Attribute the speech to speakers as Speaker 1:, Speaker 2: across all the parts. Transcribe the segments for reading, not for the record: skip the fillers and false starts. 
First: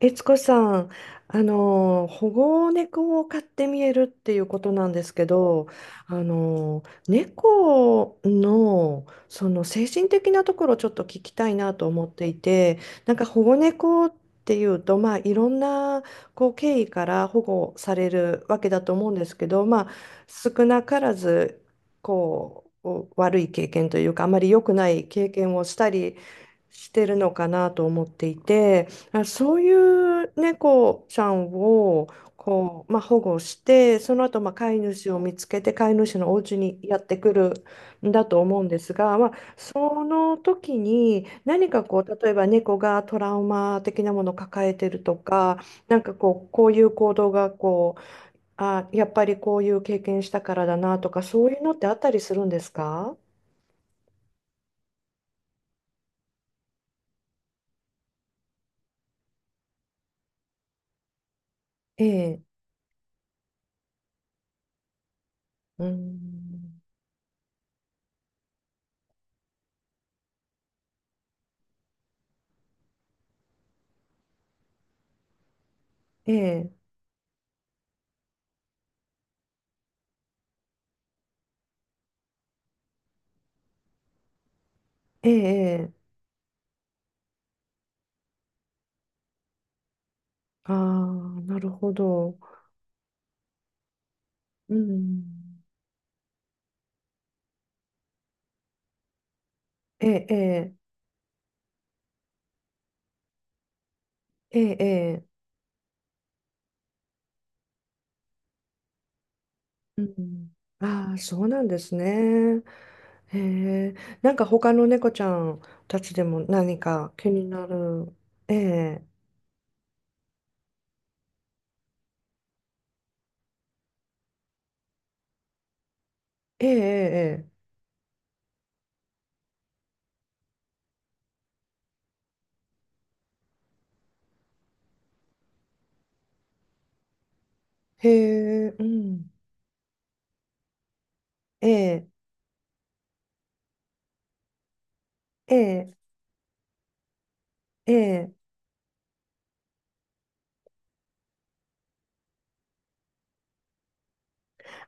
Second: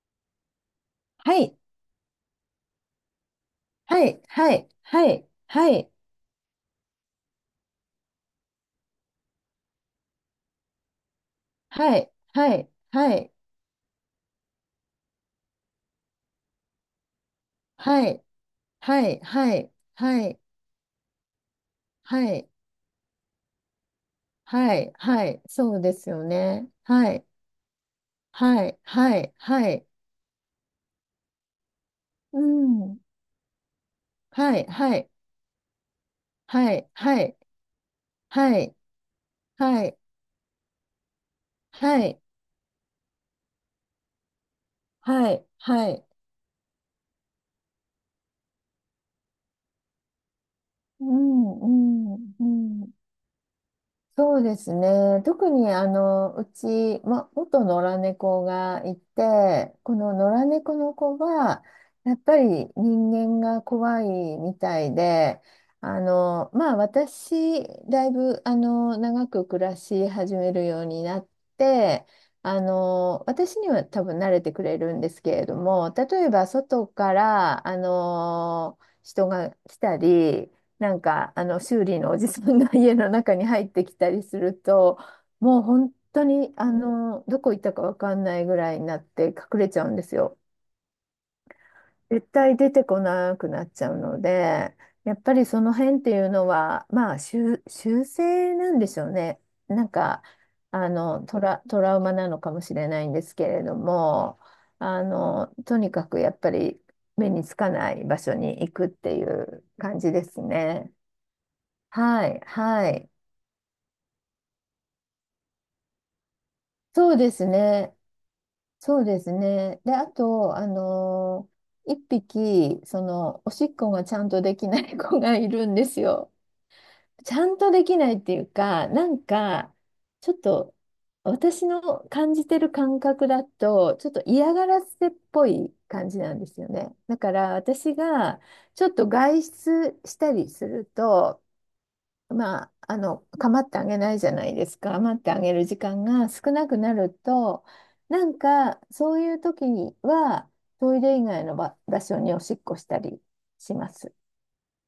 Speaker 1: 悦子さん、
Speaker 2: はい、
Speaker 1: 保護猫を飼ってみえる
Speaker 2: は
Speaker 1: っ
Speaker 2: い、
Speaker 1: ていう
Speaker 2: は
Speaker 1: こ
Speaker 2: い、
Speaker 1: となんで
Speaker 2: は
Speaker 1: すけ
Speaker 2: い、
Speaker 1: ど、
Speaker 2: はい、
Speaker 1: あの、猫の、その精神的なところをちょっと聞きたいなと
Speaker 2: は
Speaker 1: 思っ
Speaker 2: い、
Speaker 1: てい
Speaker 2: はい、
Speaker 1: て、な
Speaker 2: は
Speaker 1: んか
Speaker 2: い、
Speaker 1: 保護猫っていうと、まあ、いろんなこう経緯から保護さ
Speaker 2: は
Speaker 1: れ
Speaker 2: い、
Speaker 1: るわけだと思
Speaker 2: は
Speaker 1: うん
Speaker 2: い、
Speaker 1: ですけ
Speaker 2: は
Speaker 1: ど、まあ、
Speaker 2: い、
Speaker 1: 少なからず、
Speaker 2: はい、はい、
Speaker 1: こう、悪い経験というか、あまり良く
Speaker 2: は
Speaker 1: な
Speaker 2: い、
Speaker 1: い
Speaker 2: は
Speaker 1: 経
Speaker 2: い、
Speaker 1: 験をし
Speaker 2: そう
Speaker 1: た
Speaker 2: です
Speaker 1: り
Speaker 2: よね。
Speaker 1: して
Speaker 2: は
Speaker 1: る
Speaker 2: い、
Speaker 1: のかなと思ってい
Speaker 2: はい、
Speaker 1: て。
Speaker 2: は
Speaker 1: あ、
Speaker 2: い、
Speaker 1: そう
Speaker 2: は
Speaker 1: い
Speaker 2: い、
Speaker 1: う猫ちゃんを
Speaker 2: う
Speaker 1: こう、ま
Speaker 2: ん、
Speaker 1: あ、保護して、その後、まあ、
Speaker 2: はい、
Speaker 1: 飼い
Speaker 2: は
Speaker 1: 主
Speaker 2: い、
Speaker 1: を見つけて飼い主のお家
Speaker 2: は
Speaker 1: に
Speaker 2: い、
Speaker 1: やって
Speaker 2: は
Speaker 1: く
Speaker 2: い、
Speaker 1: るんだと
Speaker 2: は
Speaker 1: 思うん
Speaker 2: い、
Speaker 1: ですが、まあ、
Speaker 2: はい、
Speaker 1: その時に何かこ
Speaker 2: はい、
Speaker 1: う例えば猫がトラウマ的なものを抱えてると
Speaker 2: はい、
Speaker 1: か、
Speaker 2: は
Speaker 1: なん
Speaker 2: い、
Speaker 1: かこう、こういう行動がこう、あ、やっぱりこういう経験したからだな
Speaker 2: う
Speaker 1: とかそうい
Speaker 2: ん、
Speaker 1: う
Speaker 2: う
Speaker 1: のってあったりす
Speaker 2: ん、
Speaker 1: る
Speaker 2: う
Speaker 1: んです
Speaker 2: ん。
Speaker 1: か？
Speaker 2: そうですね。特にうち、ま、元野良猫がいて、この野良猫の子は、
Speaker 1: え
Speaker 2: やっぱ
Speaker 1: え、
Speaker 2: り人間が怖いみたいで、
Speaker 1: う
Speaker 2: まあ
Speaker 1: ん、
Speaker 2: 私、だいぶ長く暮らし始めるようになって、私には多分慣れてくれるんですけれども、例え
Speaker 1: え
Speaker 2: ば
Speaker 1: え、
Speaker 2: 外から、人が来たり、なんかあの修理のおじさんが 家の中に入ってきたりすると
Speaker 1: え
Speaker 2: もう
Speaker 1: え、え
Speaker 2: 本
Speaker 1: え、
Speaker 2: 当にどこ行ったか分かんないぐらいになって隠れちゃうんですよ。
Speaker 1: ああ、なるほ
Speaker 2: 絶
Speaker 1: ど。
Speaker 2: 対出てこなくなっちゃうの
Speaker 1: う
Speaker 2: でやっ
Speaker 1: ん。
Speaker 2: ぱりその辺っていうのはまあ修正なんでしょうね。なん
Speaker 1: え
Speaker 2: か
Speaker 1: え、ええ、
Speaker 2: トラウマなのかもしれないんですけれども
Speaker 1: ええ、ええ、
Speaker 2: とにかくやっぱり目につかない場所に行くっていう感
Speaker 1: う
Speaker 2: じです
Speaker 1: ん。
Speaker 2: ね。
Speaker 1: ああ、そうなんです
Speaker 2: はい、
Speaker 1: ね。
Speaker 2: はい。
Speaker 1: へえ。なんか他の猫ちゃんたちでも何か
Speaker 2: そう
Speaker 1: 気
Speaker 2: で
Speaker 1: に
Speaker 2: す
Speaker 1: な
Speaker 2: ね。
Speaker 1: る。え
Speaker 2: そ
Speaker 1: え、
Speaker 2: うですね。で、あと、一匹、その、おしっこがちゃんとできない子がいるんですよ。
Speaker 1: え
Speaker 2: ちゃ
Speaker 1: え、
Speaker 2: んとできないっていうか、なんか、ちょっと、私の感じてる感覚だと、ちょっと嫌がらせっぽい感じなんですよね。だから、私
Speaker 1: ええ。
Speaker 2: が、
Speaker 1: ええ、へえ、
Speaker 2: ち
Speaker 1: う
Speaker 2: ょっと
Speaker 1: ん。
Speaker 2: 外出したりすると、
Speaker 1: ええ、
Speaker 2: まあ、あの、構ってあげないじゃないですか。構ってあげ
Speaker 1: え
Speaker 2: る時
Speaker 1: え、
Speaker 2: 間が少なくなると、
Speaker 1: え
Speaker 2: な
Speaker 1: え。
Speaker 2: んか、そういう時には、トイレ以外の場所におしっこしたりします。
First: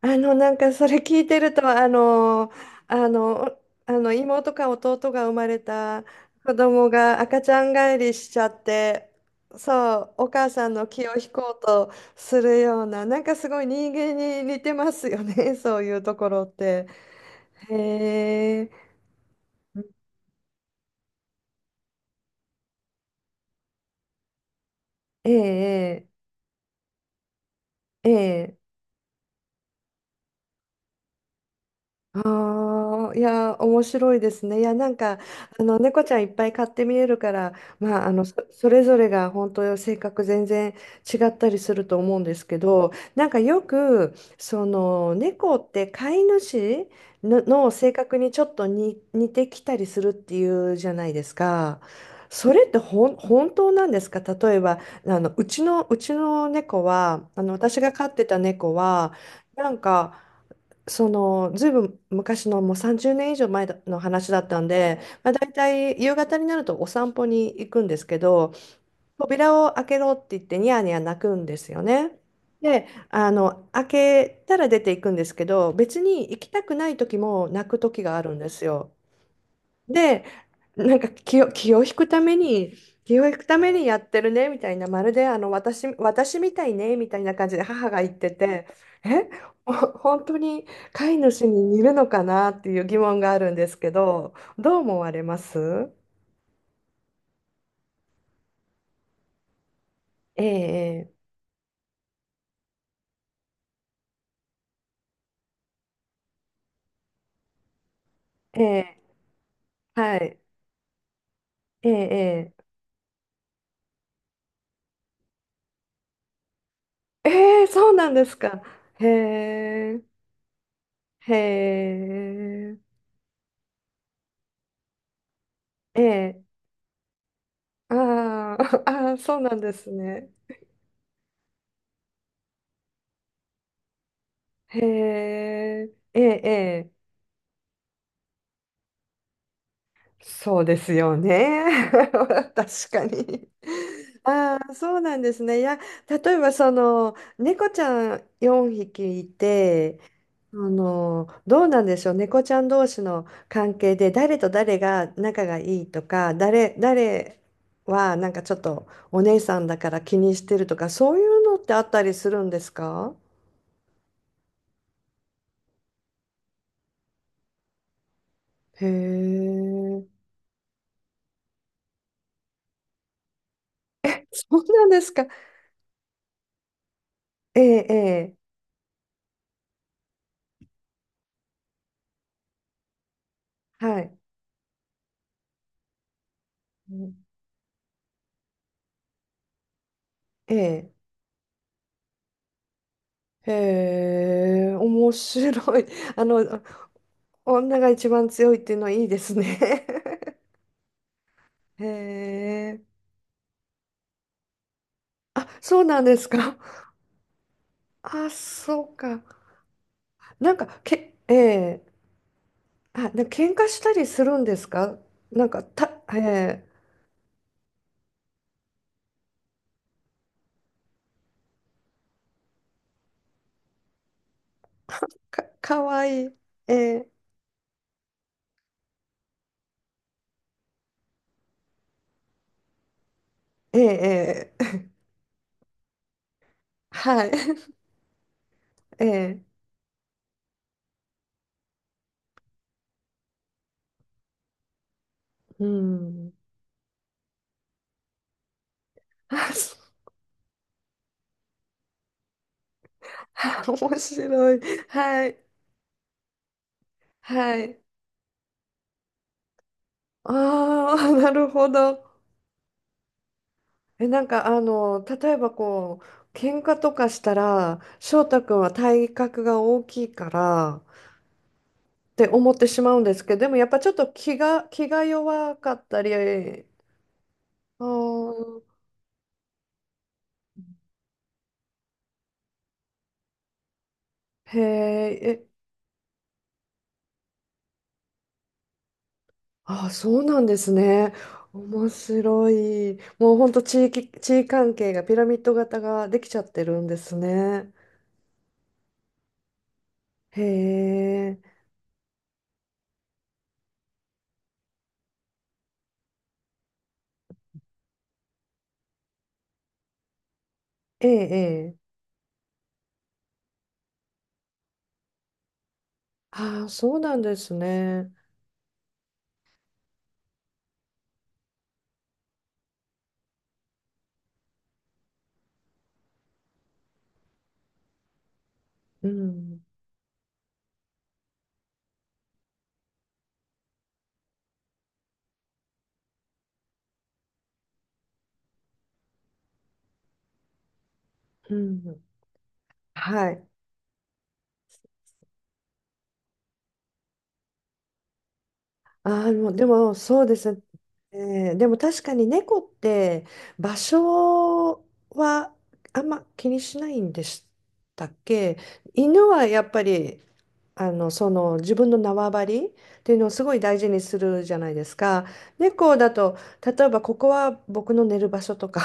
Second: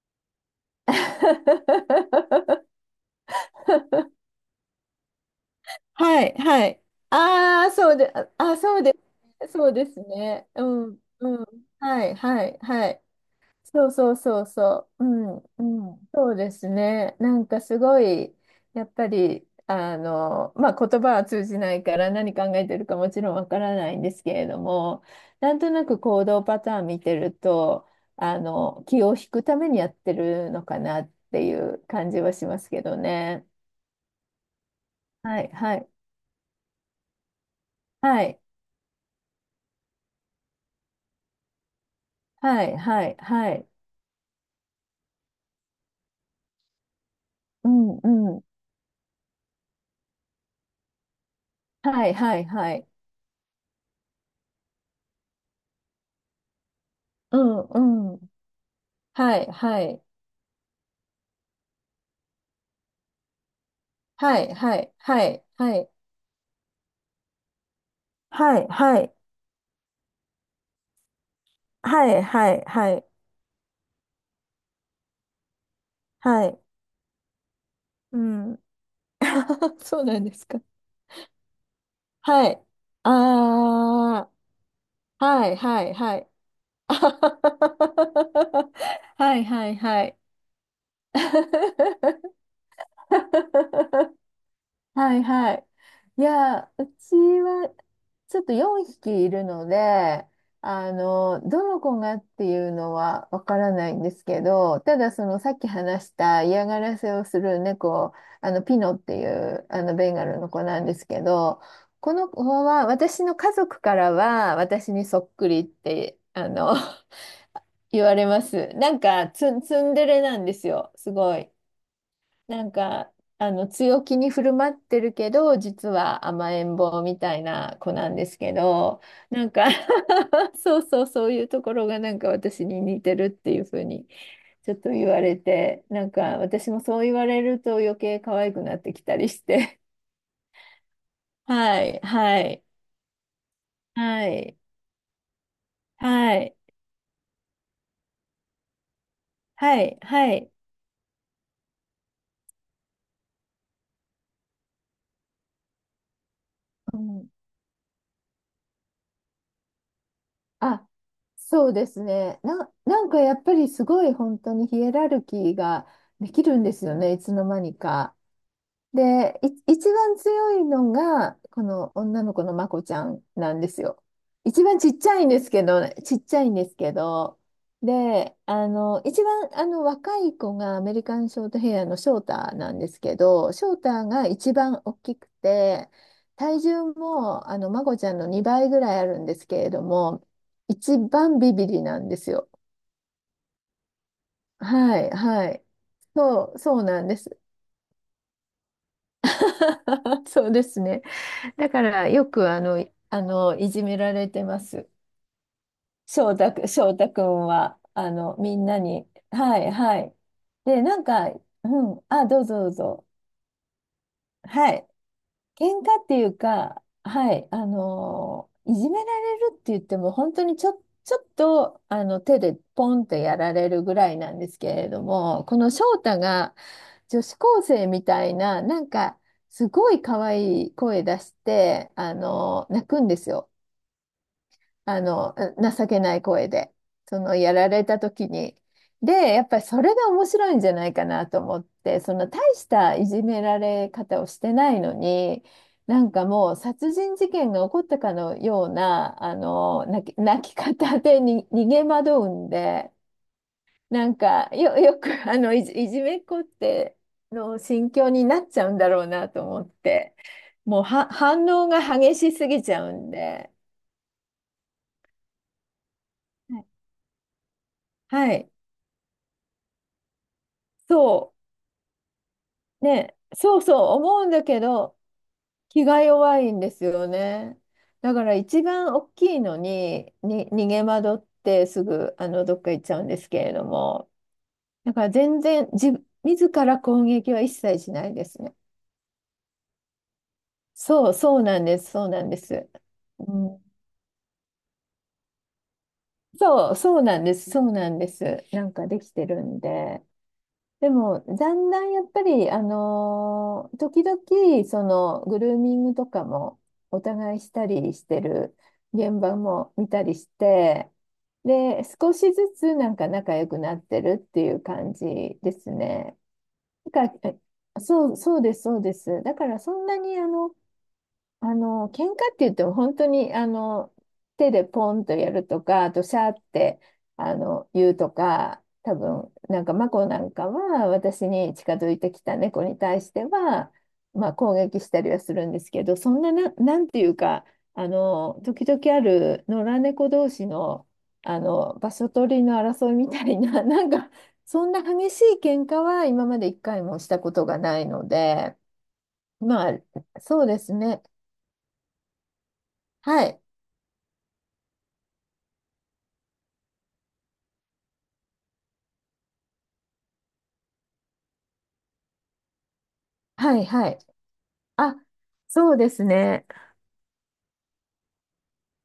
Speaker 1: なんかそれ聞いてると、あの、あの妹か弟が生まれた
Speaker 2: はい、
Speaker 1: 子
Speaker 2: はい。
Speaker 1: 供が赤ちゃ
Speaker 2: ああ、
Speaker 1: ん返りしちゃっ
Speaker 2: そうです
Speaker 1: て、
Speaker 2: ね。そうで
Speaker 1: そ
Speaker 2: す
Speaker 1: う、お母
Speaker 2: ね。う
Speaker 1: さんの
Speaker 2: ん、
Speaker 1: 気を引
Speaker 2: うん。
Speaker 1: こうと
Speaker 2: はい、
Speaker 1: す
Speaker 2: はい、
Speaker 1: るよう
Speaker 2: はい。
Speaker 1: な、なんかすごい
Speaker 2: そう
Speaker 1: 人間
Speaker 2: そう
Speaker 1: に
Speaker 2: そう
Speaker 1: 似て
Speaker 2: そ
Speaker 1: ま
Speaker 2: う。う
Speaker 1: すよ
Speaker 2: ん。
Speaker 1: ね、
Speaker 2: う
Speaker 1: そういう
Speaker 2: ん。
Speaker 1: とこ
Speaker 2: そう
Speaker 1: ろっ
Speaker 2: です
Speaker 1: て。
Speaker 2: ね。なんかすごい、
Speaker 1: へえ、
Speaker 2: やっぱり、まあ、言葉は通じないから何考えてるかもちろんわからないんですけれども、
Speaker 1: え
Speaker 2: なんとなく
Speaker 1: え、
Speaker 2: 行動パターン見てると、
Speaker 1: ええ。ええ、
Speaker 2: 気を引くためにやってるのかなっていう感じはしますけど
Speaker 1: ああ、い
Speaker 2: ね。
Speaker 1: やー、面白いですね。いや、なんか、
Speaker 2: はい、
Speaker 1: あ
Speaker 2: は
Speaker 1: の、
Speaker 2: い、
Speaker 1: 猫ちゃんいっぱい飼って見えるから、まあ、あ
Speaker 2: は
Speaker 1: の、そ、
Speaker 2: い、
Speaker 1: それぞれが本当性格全然違ったりすると思うんですけ
Speaker 2: はい、
Speaker 1: ど、
Speaker 2: はい、
Speaker 1: なんか
Speaker 2: は
Speaker 1: よ
Speaker 2: い、
Speaker 1: く、その、猫って飼い主の、
Speaker 2: う
Speaker 1: の性
Speaker 2: ん、
Speaker 1: 格に
Speaker 2: う
Speaker 1: ちょ
Speaker 2: ん、
Speaker 1: っとに似てきたりするっていうじゃないですか。
Speaker 2: はい、はい、
Speaker 1: それっ
Speaker 2: は
Speaker 1: て
Speaker 2: い、
Speaker 1: ほん、本当なんですか？例えば、あの、うちの、うちの猫は、
Speaker 2: う
Speaker 1: あの、私が飼
Speaker 2: ん、
Speaker 1: っ
Speaker 2: うん、
Speaker 1: てた猫は、
Speaker 2: はい、
Speaker 1: なん
Speaker 2: はい、
Speaker 1: か、そのずいぶん昔のもう30年以上前の話だ
Speaker 2: は
Speaker 1: っ
Speaker 2: い、
Speaker 1: たん
Speaker 2: はい、
Speaker 1: で、
Speaker 2: は
Speaker 1: まあ、
Speaker 2: い、
Speaker 1: 大
Speaker 2: はい。
Speaker 1: 体夕方になるとお散歩に行くんですけど、
Speaker 2: はい、はい、
Speaker 1: 扉を開けろって言ってニヤニヤ泣くんですよ
Speaker 2: は
Speaker 1: ね。
Speaker 2: い、はい、
Speaker 1: で
Speaker 2: はい、
Speaker 1: あの開けたら出ていくんですけど別に行
Speaker 2: は
Speaker 1: き
Speaker 2: い、
Speaker 1: たくない時も泣く時が
Speaker 2: う
Speaker 1: あるんで
Speaker 2: ん。
Speaker 1: すよ。
Speaker 2: そうなん
Speaker 1: で、
Speaker 2: ですか。
Speaker 1: なんか気を引くため
Speaker 2: はい。
Speaker 1: に、気を引くためにやって
Speaker 2: あ
Speaker 1: るねみたいな、まる
Speaker 2: あ、
Speaker 1: であ
Speaker 2: は
Speaker 1: の
Speaker 2: い、はい、はい。
Speaker 1: 私みたい
Speaker 2: あ
Speaker 1: ねみ
Speaker 2: は
Speaker 1: た
Speaker 2: は
Speaker 1: いな感じで
Speaker 2: は
Speaker 1: 母が言って
Speaker 2: は
Speaker 1: て、
Speaker 2: は
Speaker 1: え、
Speaker 2: はい、は
Speaker 1: ほ
Speaker 2: い、はい。
Speaker 1: 本当に飼い主 に似るのかなっていう疑問があるんですけど、どう思わ
Speaker 2: は
Speaker 1: れ
Speaker 2: い
Speaker 1: ま
Speaker 2: はい。
Speaker 1: す？
Speaker 2: いや、うちはちょっと4匹いるので、
Speaker 1: ええ、
Speaker 2: どの子がっていうのはわからないんですけど、ただそのさっき話した嫌がらせをする猫、あ
Speaker 1: え
Speaker 2: のピノ
Speaker 1: え、
Speaker 2: っていうあのベン
Speaker 1: は
Speaker 2: ガ
Speaker 1: い、
Speaker 2: ルの子なんですけど、
Speaker 1: え
Speaker 2: この子
Speaker 1: え、
Speaker 2: は私の家族からは私にそっくりって
Speaker 1: ええ、ええ、そ う
Speaker 2: 言
Speaker 1: なん
Speaker 2: わ
Speaker 1: で
Speaker 2: れ
Speaker 1: す
Speaker 2: ま
Speaker 1: か。
Speaker 2: す。なん
Speaker 1: へ
Speaker 2: かツン、ツン
Speaker 1: え、
Speaker 2: デレなんですよ、す
Speaker 1: へ
Speaker 2: ごい。なん
Speaker 1: え、
Speaker 2: か、強気に振る舞ってるけど、実
Speaker 1: え
Speaker 2: は
Speaker 1: え、
Speaker 2: 甘えん坊みたいな子なんですけ
Speaker 1: ああ、
Speaker 2: ど、
Speaker 1: ああ、そう
Speaker 2: な
Speaker 1: な
Speaker 2: ん
Speaker 1: ん
Speaker 2: か
Speaker 1: ですね。
Speaker 2: そうそう、そういうところがなんか私に似てるっていうふうに、ちょっ
Speaker 1: へ
Speaker 2: と言われて、
Speaker 1: え、
Speaker 2: なん
Speaker 1: え
Speaker 2: か
Speaker 1: え、え
Speaker 2: 私もそう
Speaker 1: え、
Speaker 2: 言われると余計可愛くなってきたりして。
Speaker 1: そうですよ
Speaker 2: は
Speaker 1: ね。
Speaker 2: い、は い、
Speaker 1: 確かに。
Speaker 2: はい、
Speaker 1: ああ、そうなんですね。いや、例
Speaker 2: は
Speaker 1: えば
Speaker 2: い、
Speaker 1: その、猫ちゃん4匹い
Speaker 2: はい、
Speaker 1: て、
Speaker 2: はい。
Speaker 1: あの、どうなんでしょう。猫ちゃん同士の関係で、誰と誰が仲がいいとか、
Speaker 2: うん
Speaker 1: 誰はなんかちょっとお姉さんだから気にしてると
Speaker 2: あ、
Speaker 1: か、そういうのっ
Speaker 2: そう
Speaker 1: てあ
Speaker 2: で
Speaker 1: った
Speaker 2: す
Speaker 1: りす
Speaker 2: ね。
Speaker 1: るんで
Speaker 2: な、
Speaker 1: す
Speaker 2: なん
Speaker 1: か？
Speaker 2: かやっぱりすごい本当にヒエラルキーができるんですよね、いつの間にか。
Speaker 1: へ
Speaker 2: で、い一
Speaker 1: え、
Speaker 2: 番強いのが、この女の子のまこちゃんなんですよ。
Speaker 1: そ
Speaker 2: 一
Speaker 1: う
Speaker 2: 番
Speaker 1: な
Speaker 2: ち
Speaker 1: ん
Speaker 2: っ
Speaker 1: で
Speaker 2: ち
Speaker 1: す
Speaker 2: ゃ
Speaker 1: か。
Speaker 2: いんですけど、ちっちゃいんですけど、
Speaker 1: ええ、え
Speaker 2: で、一番若い子がアメリカンショートヘアのショーターなんですけど、ショー
Speaker 1: え、
Speaker 2: タ
Speaker 1: は
Speaker 2: ー
Speaker 1: い。
Speaker 2: が一番大きくて、体重
Speaker 1: うん、
Speaker 2: もまこちゃんの2倍ぐらいあるんですけれども、
Speaker 1: ええ、
Speaker 2: 一番ビビリなんですよ。
Speaker 1: へえ、
Speaker 2: はい、
Speaker 1: 面
Speaker 2: はい。
Speaker 1: 白い。あ
Speaker 2: そう、
Speaker 1: の、
Speaker 2: そうなんです。
Speaker 1: 女が一番強いっていうのはいいですね。
Speaker 2: そうですね。だか
Speaker 1: へ
Speaker 2: らよく
Speaker 1: え、
Speaker 2: いじめられてます。
Speaker 1: あ、そうなんです
Speaker 2: 翔太
Speaker 1: か。
Speaker 2: く、翔太くんは、
Speaker 1: あ、
Speaker 2: みんな
Speaker 1: そう
Speaker 2: に。
Speaker 1: か。
Speaker 2: はい、はい。
Speaker 1: なんか、
Speaker 2: で、なん
Speaker 1: け、
Speaker 2: か、
Speaker 1: え
Speaker 2: う
Speaker 1: え、
Speaker 2: ん、あ、どうぞどう
Speaker 1: あ、
Speaker 2: ぞ。
Speaker 1: なんか喧嘩したりするんです
Speaker 2: はい。
Speaker 1: か？なんか、
Speaker 2: 喧
Speaker 1: た、
Speaker 2: 嘩って
Speaker 1: え
Speaker 2: いう
Speaker 1: え、
Speaker 2: か、はい、いじめられるって言っても、本当にちょっと手でポンってやられるぐらいなんですけれど
Speaker 1: か、
Speaker 2: も、この
Speaker 1: か
Speaker 2: 翔
Speaker 1: わ
Speaker 2: 太
Speaker 1: いい。
Speaker 2: が
Speaker 1: ええ、
Speaker 2: 女子高生みたいな、なんかすごい可愛い声出して、泣くんですよ。
Speaker 1: ええ、ええ
Speaker 2: あの、情けない声で、そ
Speaker 1: はい。
Speaker 2: のやら れた時に。
Speaker 1: え
Speaker 2: で、
Speaker 1: え、
Speaker 2: やっぱりそれが面白いんじゃないかなと思って、その大したいじめられ方をしてないのに、
Speaker 1: う
Speaker 2: なんか
Speaker 1: ん。
Speaker 2: もう殺人事件が起こったかのような、
Speaker 1: あ、そ
Speaker 2: 泣き方でに逃げ惑うんで、
Speaker 1: う 面
Speaker 2: なんか
Speaker 1: 白い。
Speaker 2: よく
Speaker 1: はい、
Speaker 2: いじめっ子って
Speaker 1: は
Speaker 2: の
Speaker 1: い。
Speaker 2: 心境になっちゃうんだろうなと思って、もう
Speaker 1: あ
Speaker 2: は
Speaker 1: あ、な
Speaker 2: 反
Speaker 1: る
Speaker 2: 応
Speaker 1: ほ
Speaker 2: が
Speaker 1: ど。
Speaker 2: 激しすぎちゃうんで、
Speaker 1: え、例えばこう、
Speaker 2: は
Speaker 1: 喧嘩
Speaker 2: い。
Speaker 1: とかしたら、翔
Speaker 2: は
Speaker 1: 太
Speaker 2: い
Speaker 1: 君は体格が大きいから
Speaker 2: そう。
Speaker 1: って思ってしまうんで
Speaker 2: ね、
Speaker 1: すけど、でも
Speaker 2: そう
Speaker 1: やっ
Speaker 2: そ
Speaker 1: ぱちょっ
Speaker 2: う
Speaker 1: と
Speaker 2: 思うんだけ
Speaker 1: 気
Speaker 2: ど
Speaker 1: が弱かっ
Speaker 2: 気が
Speaker 1: た
Speaker 2: 弱いん
Speaker 1: り、
Speaker 2: ですよね。
Speaker 1: あ
Speaker 2: だから
Speaker 1: ー、
Speaker 2: 一番大きいのに、に逃げ惑ってすぐどっか行っちゃうんですけれども
Speaker 1: へー
Speaker 2: だから全
Speaker 1: え、
Speaker 2: 然自ら攻撃は一切しないですね。
Speaker 1: あー、そうなんです
Speaker 2: そ
Speaker 1: ね。
Speaker 2: うそうなんで
Speaker 1: 面
Speaker 2: すそうなんで
Speaker 1: 白
Speaker 2: す。
Speaker 1: い。
Speaker 2: う
Speaker 1: もうほんと
Speaker 2: ん、
Speaker 1: 地位関係がピラミッド型ができちゃって
Speaker 2: そう
Speaker 1: るんで
Speaker 2: そう
Speaker 1: す
Speaker 2: なんですそ
Speaker 1: ね。
Speaker 2: うなんです。なんかできてるんで。
Speaker 1: へ
Speaker 2: でも、
Speaker 1: え、
Speaker 2: だんだんやっぱり、時々、その、グルーミングとかも、お互いしたりしてる現場も見たりして、
Speaker 1: ええ、え
Speaker 2: で、
Speaker 1: え。
Speaker 2: 少しずつなんか仲良くなってるっていう感じですね。
Speaker 1: ああ、そう
Speaker 2: だか
Speaker 1: なん
Speaker 2: ら、
Speaker 1: で
Speaker 2: え
Speaker 1: すね。
Speaker 2: そう、そうです、そうです。だから、そんなに、喧嘩って言っても本当に、手でポンとやるとか、あとシャーって、言うとか、多
Speaker 1: う
Speaker 2: 分、な
Speaker 1: ん、
Speaker 2: んか、マコなんかは、私に近づいてきた猫に対しては、まあ、攻撃したりはするんですけど、そんな、なんていうか、時々ある野良猫同士の、
Speaker 1: う
Speaker 2: 場
Speaker 1: ん。
Speaker 2: 所取りの争いみた
Speaker 1: は
Speaker 2: い
Speaker 1: い。
Speaker 2: な、なんか、そんな激しい喧嘩は今まで一回もしたことがないので、
Speaker 1: ああ、もうで
Speaker 2: まあ、
Speaker 1: もそうで
Speaker 2: そう
Speaker 1: す
Speaker 2: で
Speaker 1: ね。
Speaker 2: すね。
Speaker 1: えー、でも確かに猫っ
Speaker 2: は
Speaker 1: て
Speaker 2: い。
Speaker 1: 場所はあんま気にしないんでしたっけ？犬はやっぱりあのその自分の縄張りっていうのをすご
Speaker 2: は
Speaker 1: い
Speaker 2: い
Speaker 1: 大事
Speaker 2: はい。
Speaker 1: にするじゃないで
Speaker 2: あ、
Speaker 1: すか。
Speaker 2: そうで
Speaker 1: 猫
Speaker 2: す
Speaker 1: だと
Speaker 2: ね。
Speaker 1: 例えばここは僕の寝る場所とか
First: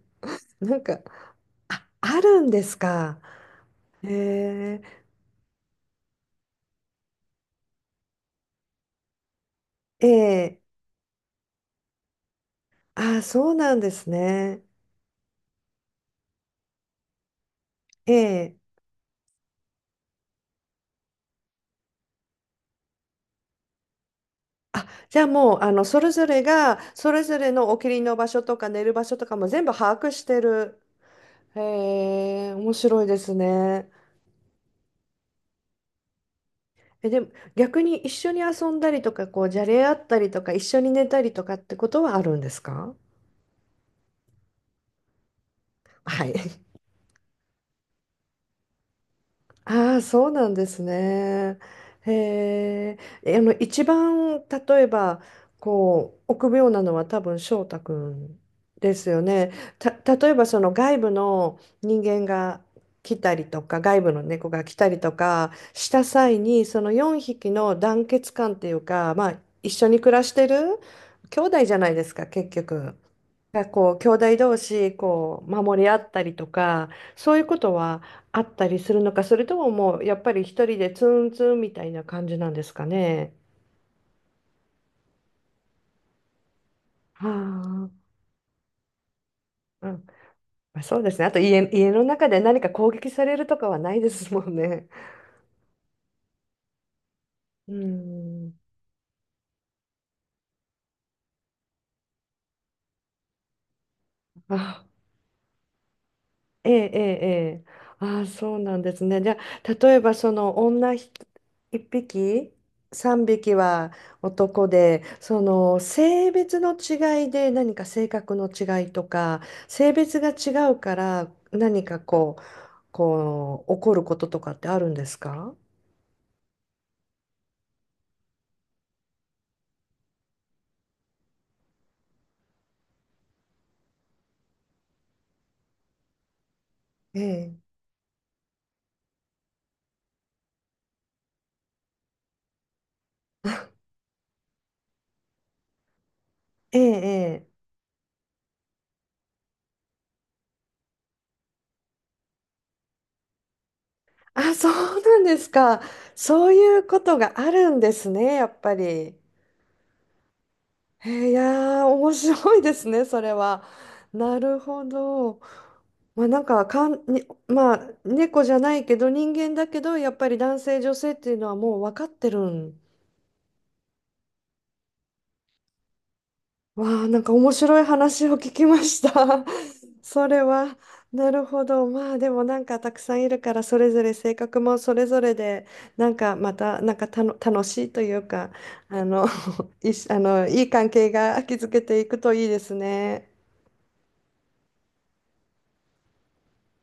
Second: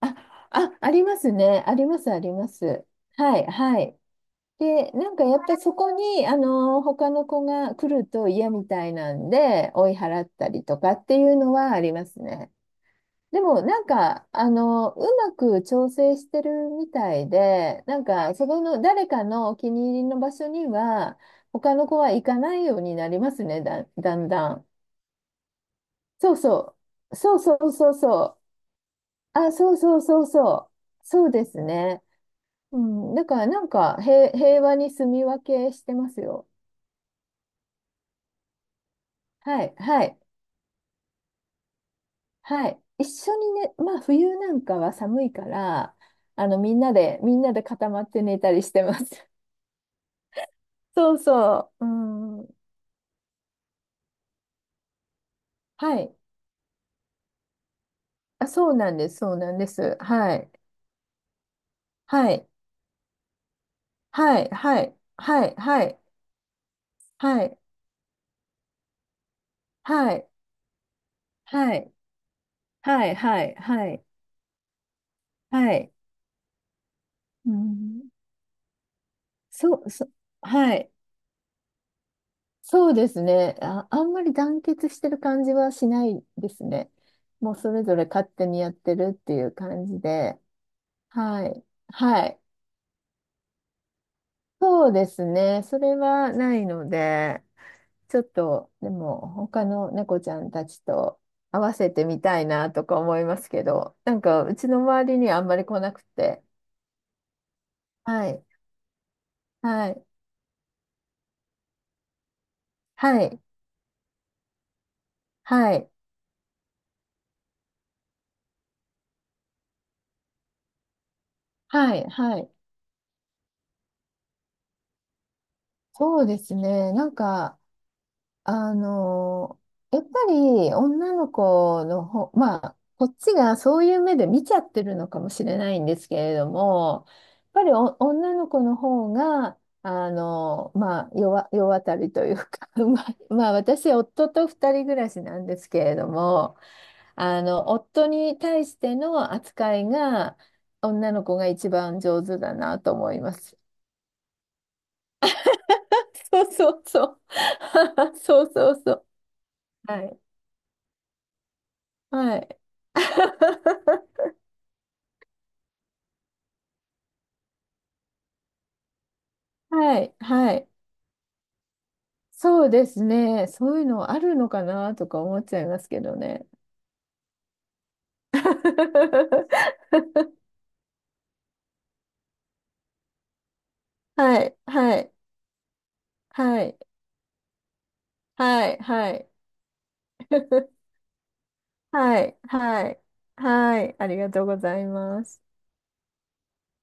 Speaker 2: あ、
Speaker 1: なん
Speaker 2: あ
Speaker 1: か、
Speaker 2: りますね。あ
Speaker 1: あ、
Speaker 2: ります、あ
Speaker 1: あ
Speaker 2: り
Speaker 1: る
Speaker 2: ま
Speaker 1: んです
Speaker 2: す。
Speaker 1: か。
Speaker 2: はい、はい。
Speaker 1: え
Speaker 2: で、なんかやっぱりそこに、他の子が来ると嫌みたいなんで、追い
Speaker 1: ー、
Speaker 2: 払った
Speaker 1: え
Speaker 2: りとかっていうのはありますね。
Speaker 1: ー、あー、
Speaker 2: で
Speaker 1: そう
Speaker 2: も、
Speaker 1: なん
Speaker 2: なん
Speaker 1: です
Speaker 2: か、
Speaker 1: ね。
Speaker 2: うまく調整してるみたいで、なんか、そ
Speaker 1: ええ、
Speaker 2: この誰かのお気に入りの場所には、他の子は行かないようになりますね、だんだん。
Speaker 1: あ、じゃあもう、あの、それぞ
Speaker 2: そう
Speaker 1: れ
Speaker 2: そ
Speaker 1: が、そ
Speaker 2: う。
Speaker 1: れ
Speaker 2: そ
Speaker 1: ぞ
Speaker 2: う
Speaker 1: れ
Speaker 2: そ
Speaker 1: の
Speaker 2: う
Speaker 1: お気
Speaker 2: そ
Speaker 1: に入
Speaker 2: う
Speaker 1: りの
Speaker 2: そ
Speaker 1: 場所と
Speaker 2: う。
Speaker 1: か寝る場所とかも
Speaker 2: あ、
Speaker 1: 全部
Speaker 2: そうそ
Speaker 1: 把
Speaker 2: う
Speaker 1: 握
Speaker 2: そ
Speaker 1: し
Speaker 2: う
Speaker 1: て
Speaker 2: そう。
Speaker 1: る。
Speaker 2: そうで
Speaker 1: へ
Speaker 2: すね。
Speaker 1: え、面
Speaker 2: う
Speaker 1: 白い
Speaker 2: ん、
Speaker 1: で
Speaker 2: だ
Speaker 1: す
Speaker 2: からなん
Speaker 1: ね。
Speaker 2: か平和に住み分けしてますよ。
Speaker 1: え、でも逆に一緒に遊んだりとか、こう、じゃ
Speaker 2: はい、
Speaker 1: れ合
Speaker 2: は
Speaker 1: った
Speaker 2: い、
Speaker 1: りとか、一緒に寝たりとかってことはあるんです
Speaker 2: はい。
Speaker 1: か？
Speaker 2: 一緒にね、まあ冬なんかは寒いから、
Speaker 1: はい。
Speaker 2: みんなで、みんなで固まって寝たりしてます。
Speaker 1: ああ、そうなんです
Speaker 2: そう
Speaker 1: ね。
Speaker 2: そう。う
Speaker 1: へ
Speaker 2: ん。
Speaker 1: え、え、あの、一番、例えば、
Speaker 2: は
Speaker 1: こ
Speaker 2: い。
Speaker 1: う、臆病なのは多分翔太くん
Speaker 2: あ、そうな
Speaker 1: で
Speaker 2: ん
Speaker 1: す
Speaker 2: です、
Speaker 1: よ
Speaker 2: そう
Speaker 1: ね。
Speaker 2: なんです。
Speaker 1: た、例え
Speaker 2: は
Speaker 1: ば、
Speaker 2: い。
Speaker 1: その外部の人間
Speaker 2: はい。
Speaker 1: が来たりとか、外部の
Speaker 2: はい。
Speaker 1: 猫が来
Speaker 2: は
Speaker 1: た
Speaker 2: い。
Speaker 1: りとか
Speaker 2: は
Speaker 1: し
Speaker 2: い。
Speaker 1: た際に、その4
Speaker 2: は
Speaker 1: 匹
Speaker 2: い。
Speaker 1: の団結感っていうか、まあ、一緒に
Speaker 2: は
Speaker 1: 暮ら
Speaker 2: い。
Speaker 1: してる兄弟じ
Speaker 2: は
Speaker 1: ゃな
Speaker 2: い。
Speaker 1: いですか、結局。
Speaker 2: はい。はい。
Speaker 1: が
Speaker 2: はい。は
Speaker 1: こう
Speaker 2: い。
Speaker 1: 兄弟同士こう
Speaker 2: は
Speaker 1: 守り
Speaker 2: い。
Speaker 1: 合ったりとかそういう
Speaker 2: う
Speaker 1: ことは
Speaker 2: ん。
Speaker 1: あったりするのか、それとも
Speaker 2: そう、
Speaker 1: もう
Speaker 2: そう。
Speaker 1: やっぱり一
Speaker 2: は
Speaker 1: 人で
Speaker 2: い。
Speaker 1: ツンツンみたいな感じなんですか
Speaker 2: そうです
Speaker 1: ね。
Speaker 2: ね。あ、あんまり団結してる感じはしないですね。
Speaker 1: は
Speaker 2: もうそれぞ
Speaker 1: あ、
Speaker 2: れ勝手にやってるっていう感
Speaker 1: う
Speaker 2: じ
Speaker 1: ん、
Speaker 2: で。
Speaker 1: まあそうですね。あと
Speaker 2: はい。
Speaker 1: 家の
Speaker 2: は
Speaker 1: 中で
Speaker 2: い。
Speaker 1: 何か攻撃されるとかはないですもんね。
Speaker 2: そうですね。それはないので、
Speaker 1: う
Speaker 2: ちょっ
Speaker 1: ん。
Speaker 2: と、でも、他の猫ちゃんたちと合わせてみたいなとか思いますけど、なんか、うちの
Speaker 1: あ、
Speaker 2: 周りにはあんまり来なくて。
Speaker 1: ええ、ええ、ええ。ああ、
Speaker 2: はい。
Speaker 1: そうなんですね。じゃあ、
Speaker 2: は
Speaker 1: 例え
Speaker 2: い。
Speaker 1: ばその女ひ一匹、
Speaker 2: は
Speaker 1: 三
Speaker 2: い。
Speaker 1: 匹は男で、そ
Speaker 2: は
Speaker 1: の
Speaker 2: い。
Speaker 1: 性別の違いで何か性格の違いとか、性別が違うから何
Speaker 2: は
Speaker 1: か
Speaker 2: い。
Speaker 1: こ
Speaker 2: は
Speaker 1: う、
Speaker 2: い。
Speaker 1: こう、起こることとかってあるんですか？
Speaker 2: そうですね。なんか、あの、やっぱり女の子のほまあ、こっちがそういう目で見ちゃってるのかもしれないんですけれども、
Speaker 1: ええ、
Speaker 2: やっぱりお女の子の方が、まあ、世渡りというか、まあ、まあ、私、夫と二人暮らしなんですけれども、
Speaker 1: ええ、ええ。
Speaker 2: 夫に対しての扱いが、女の子が一番上手だなと思います。
Speaker 1: あ、そうなんですか。
Speaker 2: そ
Speaker 1: そう
Speaker 2: うそ
Speaker 1: い
Speaker 2: う
Speaker 1: うこ
Speaker 2: そ
Speaker 1: と
Speaker 2: う。
Speaker 1: があるんです ね、
Speaker 2: そ
Speaker 1: や
Speaker 2: う
Speaker 1: っ
Speaker 2: そ
Speaker 1: ぱ
Speaker 2: う
Speaker 1: り。
Speaker 2: そう。
Speaker 1: え
Speaker 2: はい
Speaker 1: ー、いやー、面
Speaker 2: はい。
Speaker 1: 白いですね、それは。なるほど。まあ、なんか、かん、に、まあ、猫じゃないけど、人間だけど、
Speaker 2: は
Speaker 1: や
Speaker 2: い、
Speaker 1: っぱり
Speaker 2: は
Speaker 1: 男
Speaker 2: い。
Speaker 1: 性、女性っていうのはもう分かってる
Speaker 2: そう
Speaker 1: ん、
Speaker 2: ですね。そういうのあるのかなとか思っちゃいますけどね。
Speaker 1: わあ、なんか面白い話を聞きました。そ れは、なるほど。まあでもなんかたくさんいるからそれぞれ性
Speaker 2: はい、
Speaker 1: 格もそ
Speaker 2: は
Speaker 1: れ
Speaker 2: い、
Speaker 1: ぞれでなんかま
Speaker 2: はい、
Speaker 1: たなんかたの楽しいというか
Speaker 2: はい、
Speaker 1: あ
Speaker 2: は
Speaker 1: の
Speaker 2: い。
Speaker 1: いしあのいい 関係が築けていく
Speaker 2: は
Speaker 1: と
Speaker 2: い、
Speaker 1: いいです
Speaker 2: はい、
Speaker 1: ね。
Speaker 2: はい。ありがとうございます。